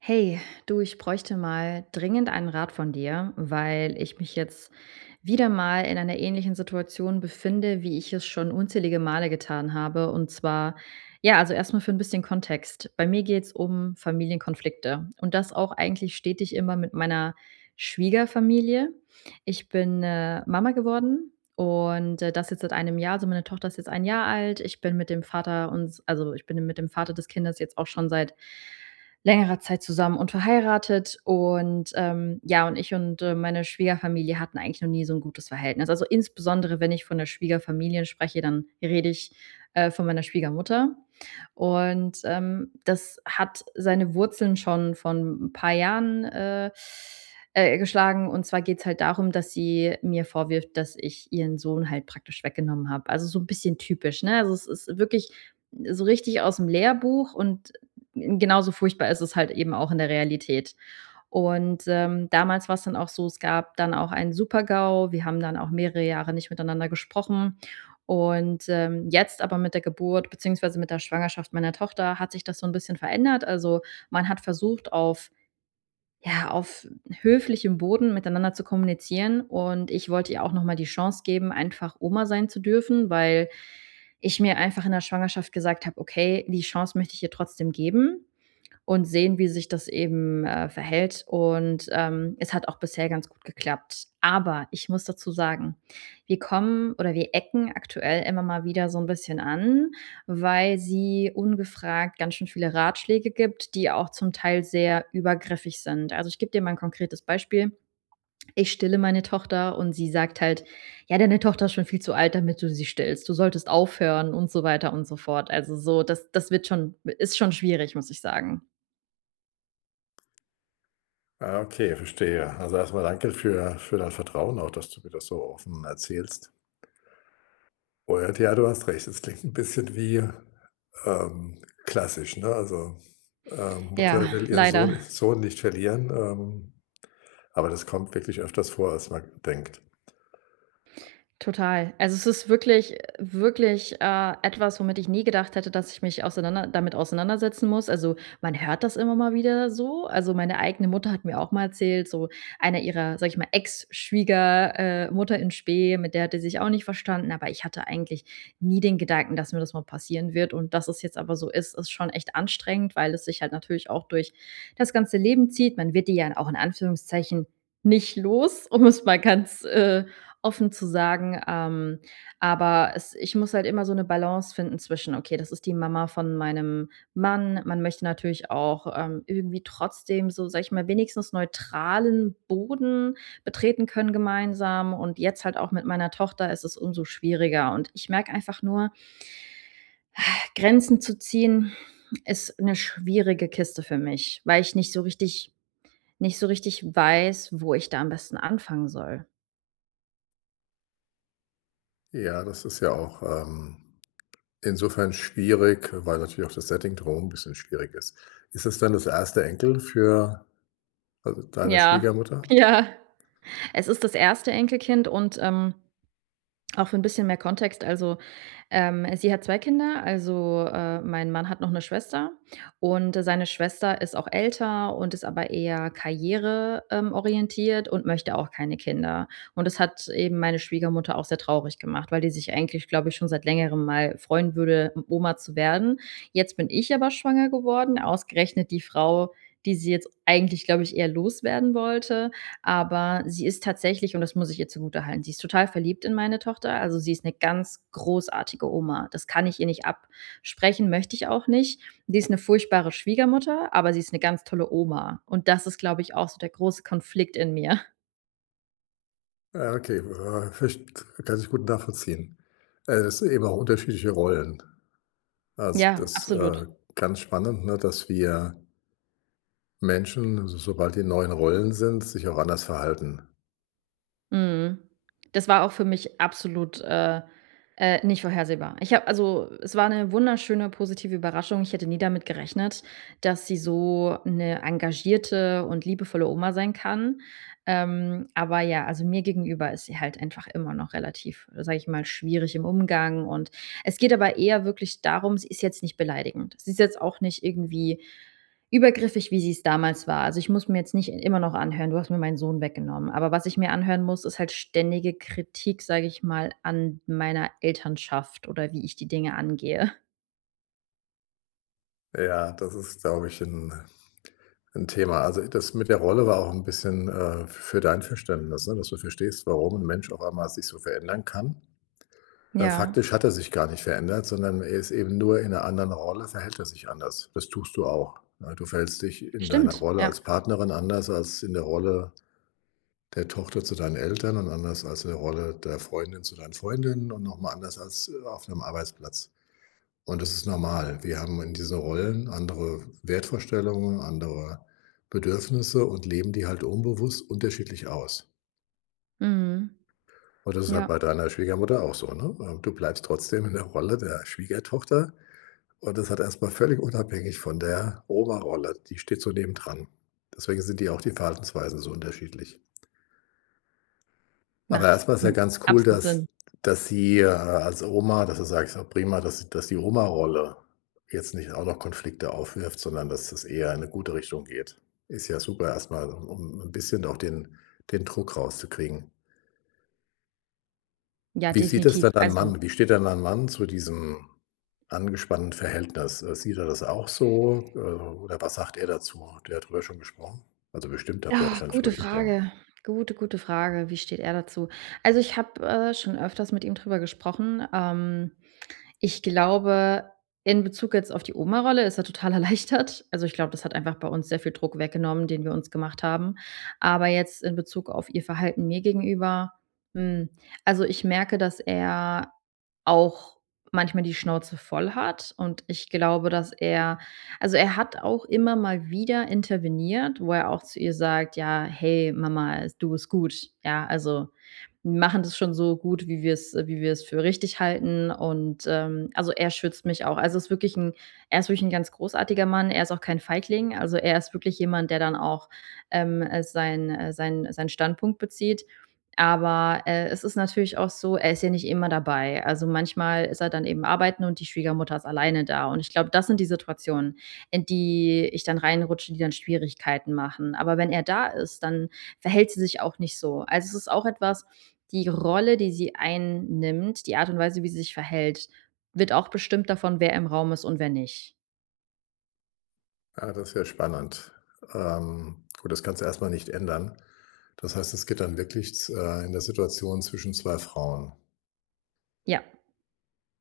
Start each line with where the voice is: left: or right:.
right: Hey, du, ich bräuchte mal dringend einen Rat von dir, weil ich mich jetzt wieder mal in einer ähnlichen Situation befinde, wie ich es schon unzählige Male getan habe. Und zwar, ja, also erstmal für ein bisschen Kontext. Bei mir geht es um Familienkonflikte und das auch eigentlich stetig immer mit meiner Schwiegerfamilie. Ich bin Mama geworden. Und das jetzt seit einem Jahr, also meine Tochter ist jetzt ein Jahr alt. Ich bin mit dem also ich bin mit dem Vater des Kindes jetzt auch schon seit längerer Zeit zusammen und verheiratet und, ja, und ich und, meine Schwiegerfamilie hatten eigentlich noch nie so ein gutes Verhältnis. Also, insbesondere, wenn ich von der Schwiegerfamilie spreche, dann rede ich, von meiner Schwiegermutter. Und, das hat seine Wurzeln schon von ein paar Jahren, geschlagen. Und zwar geht's halt darum, dass sie mir vorwirft, dass ich ihren Sohn halt praktisch weggenommen habe. Also, so ein bisschen typisch, ne? Also, es ist wirklich so richtig aus dem Lehrbuch und genauso furchtbar ist es halt eben auch in der Realität. Und, damals war es dann auch so, es gab dann auch einen Super-GAU. Wir haben dann auch mehrere Jahre nicht miteinander gesprochen. Und, jetzt aber mit der Geburt beziehungsweise mit der Schwangerschaft meiner Tochter hat sich das so ein bisschen verändert. Also, man hat versucht, auf höflichem Boden miteinander zu kommunizieren und ich wollte ihr auch noch mal die Chance geben, einfach Oma sein zu dürfen, weil ich mir einfach in der Schwangerschaft gesagt habe: „Okay, die Chance möchte ich ihr trotzdem geben.“ und sehen, wie sich das eben, verhält. Und, es hat auch bisher ganz gut geklappt. Aber ich muss dazu sagen, wir kommen oder wir ecken aktuell immer mal wieder so ein bisschen an, weil sie ungefragt ganz schön viele Ratschläge gibt, die auch zum Teil sehr übergriffig sind. Also, ich gebe dir mal ein konkretes Beispiel. Ich stille meine Tochter und sie sagt halt: „Ja, deine Tochter ist schon viel zu alt, damit du sie stillst. Du solltest aufhören“ und so weiter und so fort. Also, so das wird schon ist schon schwierig, muss ich sagen.
left: Ah, okay, verstehe. Also, erstmal danke für dein Vertrauen auch, dass du mir das so offen erzählst. Und ja, du hast recht, es klingt ein bisschen wie, ähm, klassisch, ne? Also, Mutter
right: Ja,
left: will ihren Sohn
right: leider.
left: Sohn nicht verlieren, aber das kommt wirklich öfters vor, als man denkt.
right: Total. Also, es ist wirklich wirklich, etwas, womit ich nie gedacht hätte, dass ich mich auseinander damit auseinandersetzen muss. Also, man hört das immer mal wieder so. Also, meine eigene Mutter hat mir auch mal erzählt, so einer ihrer, sage ich mal, ex schwiegermutter Mutter in Spe, mit der hatte die sich auch nicht verstanden, aber ich hatte eigentlich nie den Gedanken, dass mir das mal passieren wird und dass es jetzt aber so ist schon echt anstrengend, weil es sich halt natürlich auch durch das ganze Leben zieht. Man wird die ja auch in Anführungszeichen nicht los, um es mal ganz, offen zu sagen, aber es ich muss halt immer so eine Balance finden zwischen: „Okay, das ist die Mama von meinem Mann.“ Man möchte natürlich auch, irgendwie trotzdem so, sag ich mal, wenigstens neutralen Boden betreten können gemeinsam und jetzt halt auch mit meiner Tochter ist es umso schwieriger und ich merke einfach nur, Grenzen zu ziehen ist eine schwierige Kiste für mich, weil ich nicht so richtig weiß, wo ich da am besten anfangen soll.
left: Ja, das ist ja auch, insofern schwierig, weil natürlich auch das Setting drumherum ein bisschen schwierig ist. Ist das dann das erste Enkel für also, deine
right: Ja,
left: Schwiegermutter?
right: ja. Es ist das erste Enkelkind und, auch für ein bisschen mehr Kontext, also, sie hat 2 Kinder, also, mein Mann hat noch eine Schwester und seine Schwester ist auch älter und ist aber eher karriere, orientiert und möchte auch keine Kinder. Und das hat eben meine Schwiegermutter auch sehr traurig gemacht, weil die sich eigentlich, glaube ich, schon seit Längerem mal freuen würde, Oma zu werden. Jetzt bin ich aber schwanger geworden, ausgerechnet die Frau, die sie jetzt eigentlich, glaube ich, eher loswerden wollte. Aber sie ist tatsächlich und das muss ich ihr zugutehalten, sie ist total verliebt in meine Tochter. Also, sie ist eine ganz großartige Oma. Das kann ich ihr nicht absprechen, möchte ich auch nicht. Sie ist eine furchtbare Schwiegermutter, aber sie ist eine ganz tolle Oma. Und das ist, glaube ich, auch so der große Konflikt in mir.
left: Ja, okay, verst kann ich gut nachvollziehen. Das sind eben auch unterschiedliche Rollen. Also,
right: Ja,
left: das,
right: absolut.
left: ganz spannend, ne, dass wir Menschen, so sobald die neuen Rollen sind, sich auch anders verhalten.
right: Mhm. Das war auch für mich absolut, nicht vorhersehbar. Ich habe Also, es war eine wunderschöne positive Überraschung. Ich hätte nie damit gerechnet, dass sie so eine engagierte und liebevolle Oma sein kann. Aber ja, also, mir gegenüber ist sie halt einfach immer noch relativ, sage ich mal, schwierig im Umgang und es geht aber eher wirklich darum sie ist jetzt nicht beleidigend. Sie ist jetzt auch nicht irgendwie übergriffig, wie sie es damals war. Also, ich muss mir jetzt nicht immer noch anhören: „Du hast mir meinen Sohn weggenommen.“ Aber was ich mir anhören muss, ist halt ständige Kritik, sage ich mal, an meiner Elternschaft oder wie ich die Dinge angehe.
left: Ja, das ist, glaube ich, ein 'n Thema. Also, das mit der Rolle war auch ein bisschen, für dein Verständnis, ne, dass du verstehst, warum ein Mensch auf einmal sich so verändern kann.
right: Ja,
left: Faktisch hat er sich gar nicht verändert, sondern er ist eben nur in einer anderen Rolle verhält er sich anders. Das tust du auch, ne? Du verhältst dich in deiner
right: stimmt,
left: Rolle
right: ja.
left: als Partnerin anders als in der Rolle der Tochter zu deinen Eltern und anders als in der Rolle der Freundin zu deinen Freundinnen und noch mal anders als, auf 'nem Arbeitsplatz. Und das ist normal. Wir haben in diesen Rollen andere Wertvorstellungen, andere Bedürfnisse und leben die halt unbewusst unterschiedlich aus.
right: Mhm.
left: Und das ist halt
right: Ja,
left: bei deiner Schwiegermutter auch so, ne? Du bleibst trotzdem in der Rolle der Schwiegertochter. Und das hat erstmal völlig unabhängig von der Oma-Rolle, die steht so nebendran. Deswegen sind die auch die Verhaltensweisen so unterschiedlich. Aber
right: macht,
left: erstmal ist ja
right: hm,
left: ganz cool,
right: absolut
left: dass
right: Sinn.
left: dass sie, als Oma dass du sagst: „Ah, prima, dass die Oma-Rolle jetzt nicht auch noch Konflikte aufwirft, sondern dass es eher in eine gute Richtung geht.“ Ist ja super erstmal, um ein bisschen auch den Druck rauszukriegen.
right: Ja,
left: Wie sieht es
right: definitiv.
left: denn dein
right: Also
left: Mann? Wie steht denn ein Mann zu diesem angespannten Verhältnis? Sieht er das auch so? Oder was sagt er dazu? Habt ihr darüber schon gesprochen? Also bestimmt habt ihr
right: ah,
left: wahrscheinlich
right: gute
left: darüber gesprochen.
right: Frage. Gute, gute Frage. Wie steht er dazu? Also, ich habe, schon öfters mit ihm drüber gesprochen. Ich glaube, in Bezug jetzt auf die Oma-Rolle ist er total erleichtert. Also, ich glaube, das hat einfach bei uns sehr viel Druck weggenommen, den wir uns gemacht haben. Aber jetzt in Bezug auf ihr Verhalten mir gegenüber, hm, also, ich merke, dass er auch manchmal die Schnauze voll hat und ich glaube, dass er also, er hat auch immer mal wieder interveniert, wo er auch zu ihr sagt: „Ja, hey, Mama, es du bist gut.“ Ja, also machen das schon so gut, wie wir es für richtig halten und, also, er schützt mich auch. Also, ist wirklich ein er ist wirklich ein ganz großartiger Mann. Er ist auch kein Feigling. Also, er ist wirklich jemand, der dann auch, seinen Standpunkt bezieht. Aber, es ist natürlich auch so, er ist ja nicht immer dabei. Also, manchmal ist er dann eben arbeiten und die Schwiegermutter ist alleine da. Und ich glaube, das sind die Situationen, in die ich dann reinrutsche, die dann Schwierigkeiten machen. Aber wenn er da ist, dann verhält sie sich auch nicht so. Also, es ist auch etwas die Rolle, die sie einnimmt, die Art und Weise, wie sie sich verhält, wird auch bestimmt davon, wer im Raum ist und wer nicht.
left: Ja, das ist ja spannend. Gut, das kannst du erstmal nicht ändern. Das heißt, es geht dann wirklich in der Situation zwischen zwei Frauen.
right: Ja,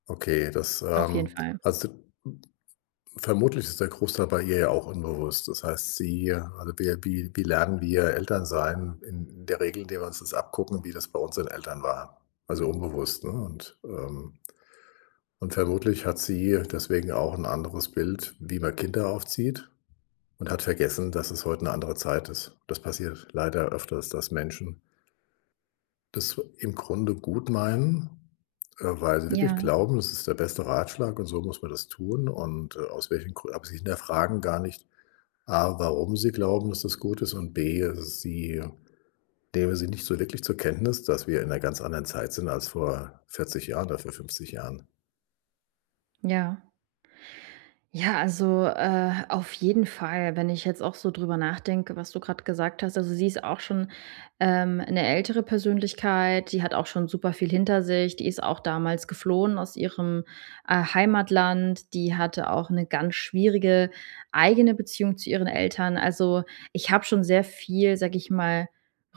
left: Okay, das,
right: auf jeden Fall.
left: also vermutlich ist der Großteil bei ihr ja auch unbewusst. Das heißt, sie also wir wie lernen wir Eltern sein, in der Regel, indem wir uns das abgucken, wie das bei unseren Eltern war. Also unbewusst, ne? Und vermutlich hat sie deswegen auch ein anderes Bild, wie man Kinder aufzieht und hat vergessen, dass es heute eine andere Zeit ist. Das passiert leider öfters, dass Menschen das im Grunde gut meinen, weil sie
right: Ja,
left: wirklich glauben, das ist der beste Ratschlag und so muss man das tun und, aus welchen Gründen aber sie hinterfragen gar nicht A, warum sie glauben, dass das gut ist und B, sie nehmen sie nicht so wirklich zur Kenntnis, dass wir in einer ganz anderen Zeit sind als vor 40 Jahren oder vor 50 Jahren.
right: ja. Ja, also, auf jeden Fall, wenn ich jetzt auch so drüber nachdenke, was du gerade gesagt hast. Also, sie ist auch schon, 'ne ältere Persönlichkeit, die hat auch schon super viel hinter sich. Die ist auch damals geflohen aus ihrem, Heimatland. Die hatte auch eine ganz schwierige eigene Beziehung zu ihren Eltern. Also, ich habe schon sehr viel, sage ich mal,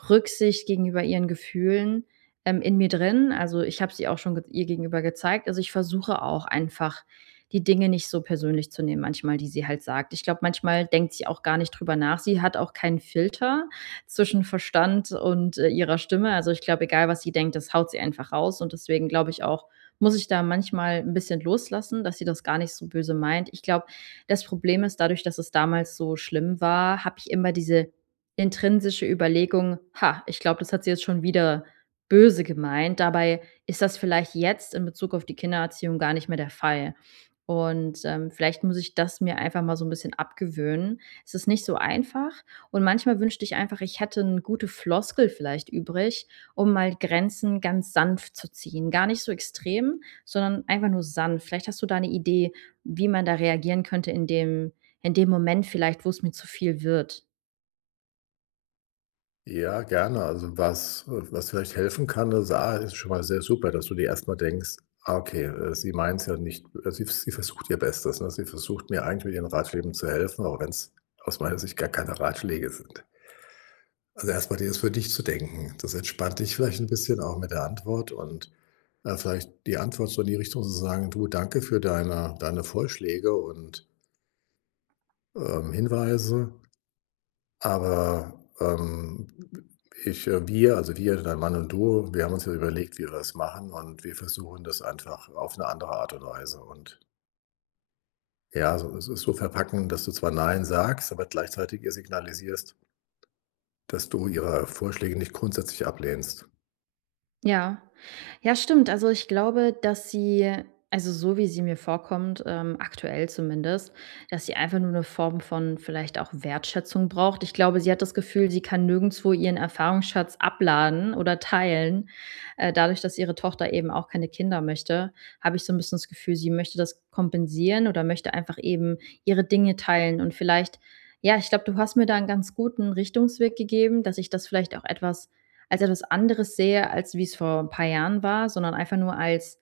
right: Rücksicht gegenüber ihren Gefühlen, in mir drin. Also, ich habe sie auch schon ge ihr gegenüber gezeigt. Also, ich versuche auch einfach, die Dinge nicht so persönlich zu nehmen manchmal, die sie halt sagt. Ich glaube, manchmal denkt sie auch gar nicht drüber nach. Sie hat auch keinen Filter zwischen Verstand und, ihrer Stimme. Also, ich glaube, egal, was sie denkt, das haut sie einfach raus und deswegen glaube ich auch, muss ich da manchmal ein bisschen loslassen, dass sie das gar nicht so böse meint. Ich glaube, das Problem ist, dadurch, dass es damals so schlimm war, habe ich immer diese intrinsische Überlegung: „Ha, ich glaube, das hat sie jetzt schon wieder böse gemeint.“ Dabei ist das vielleicht jetzt in Bezug auf die Kindererziehung gar nicht mehr der Fall. Und, vielleicht muss ich das mir einfach mal so ein bisschen abgewöhnen. Es ist nicht so einfach und manchmal wünschte ich einfach, ich hätte 'ne gute Floskel vielleicht übrig, um mal Grenzen ganz sanft zu ziehen. Gar nicht so extrem, sondern einfach nur sanft. Vielleicht hast du da eine Idee, wie man da reagieren könnte in dem Moment vielleicht, wo es mir zu viel wird.
left: Ja, gerne. Also, was was vielleicht helfen kann, ist A, ist schon mal sehr super, dass du dir erst mal denkst: „Ah, okay, sie meint's ja nicht sie versucht ihr Bestes, ne? Sie versucht mir eigentlich mit ihren Ratschlägen zu helfen, auch wenn es aus meiner Sicht gar keine Ratschläge sind.“ Also, erstmal, mal dir ist für dich zu denken. Das entspannt dich vielleicht ein bisschen auch mit der Antwort und, vielleicht die Antwort so in die Richtung zu sagen: „Du, danke für deine Vorschläge und, Hinweise, aber, ähm, ich, wir, also wir, dein Mann und du, wir haben uns ja überlegt, wie wir das machen und wir versuchen das einfach auf eine andere Art und Weise.“ Und ja, so es ist so verpacken, dass du zwar „Nein“ sagst, aber gleichzeitig ihr signalisierst, dass du ihre Vorschläge nicht grundsätzlich ablehnst.
right: Ja. Ja, stimmt. Also, ich glaube, dass sie also, so wie sie mir vorkommt, aktuell zumindest, dass sie einfach nur eine Form von vielleicht auch Wertschätzung braucht. Ich glaube, sie hat das Gefühl, sie kann nirgendwo ihren Erfahrungsschatz abladen oder teilen. Dadurch, dass ihre Tochter eben auch keine Kinder möchte, habe ich so ein bisschen das Gefühl, sie möchte das kompensieren oder möchte einfach eben ihre Dinge teilen und vielleicht ja, ich glaube, du hast mir da einen ganz guten Richtungsweg gegeben, dass ich das vielleicht auch etwas als etwas anderes sehe, als wie es vor ein paar Jahren war, sondern einfach nur als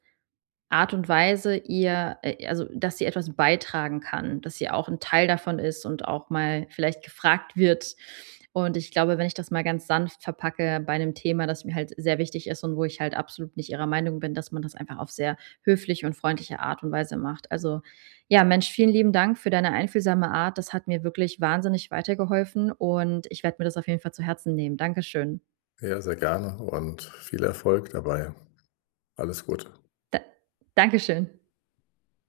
right: Art und Weise, ihr also, dass sie etwas beitragen kann, dass sie auch ein Teil davon ist und auch mal vielleicht gefragt wird. Und ich glaube, wenn ich das mal ganz sanft verpacke bei einem Thema, das mir halt sehr wichtig ist und wo ich halt absolut nicht ihrer Meinung bin, dass man das einfach auf sehr höfliche und freundliche Art und Weise macht. Also, ja, Mensch, vielen lieben Dank für deine einfühlsame Art. Das hat mir wirklich wahnsinnig weitergeholfen und ich werde mir das auf jeden Fall zu Herzen nehmen. Dankeschön.
left: Ja, sehr gerne und viel Erfolg dabei. Alles Gute.
right: Da Dankeschön.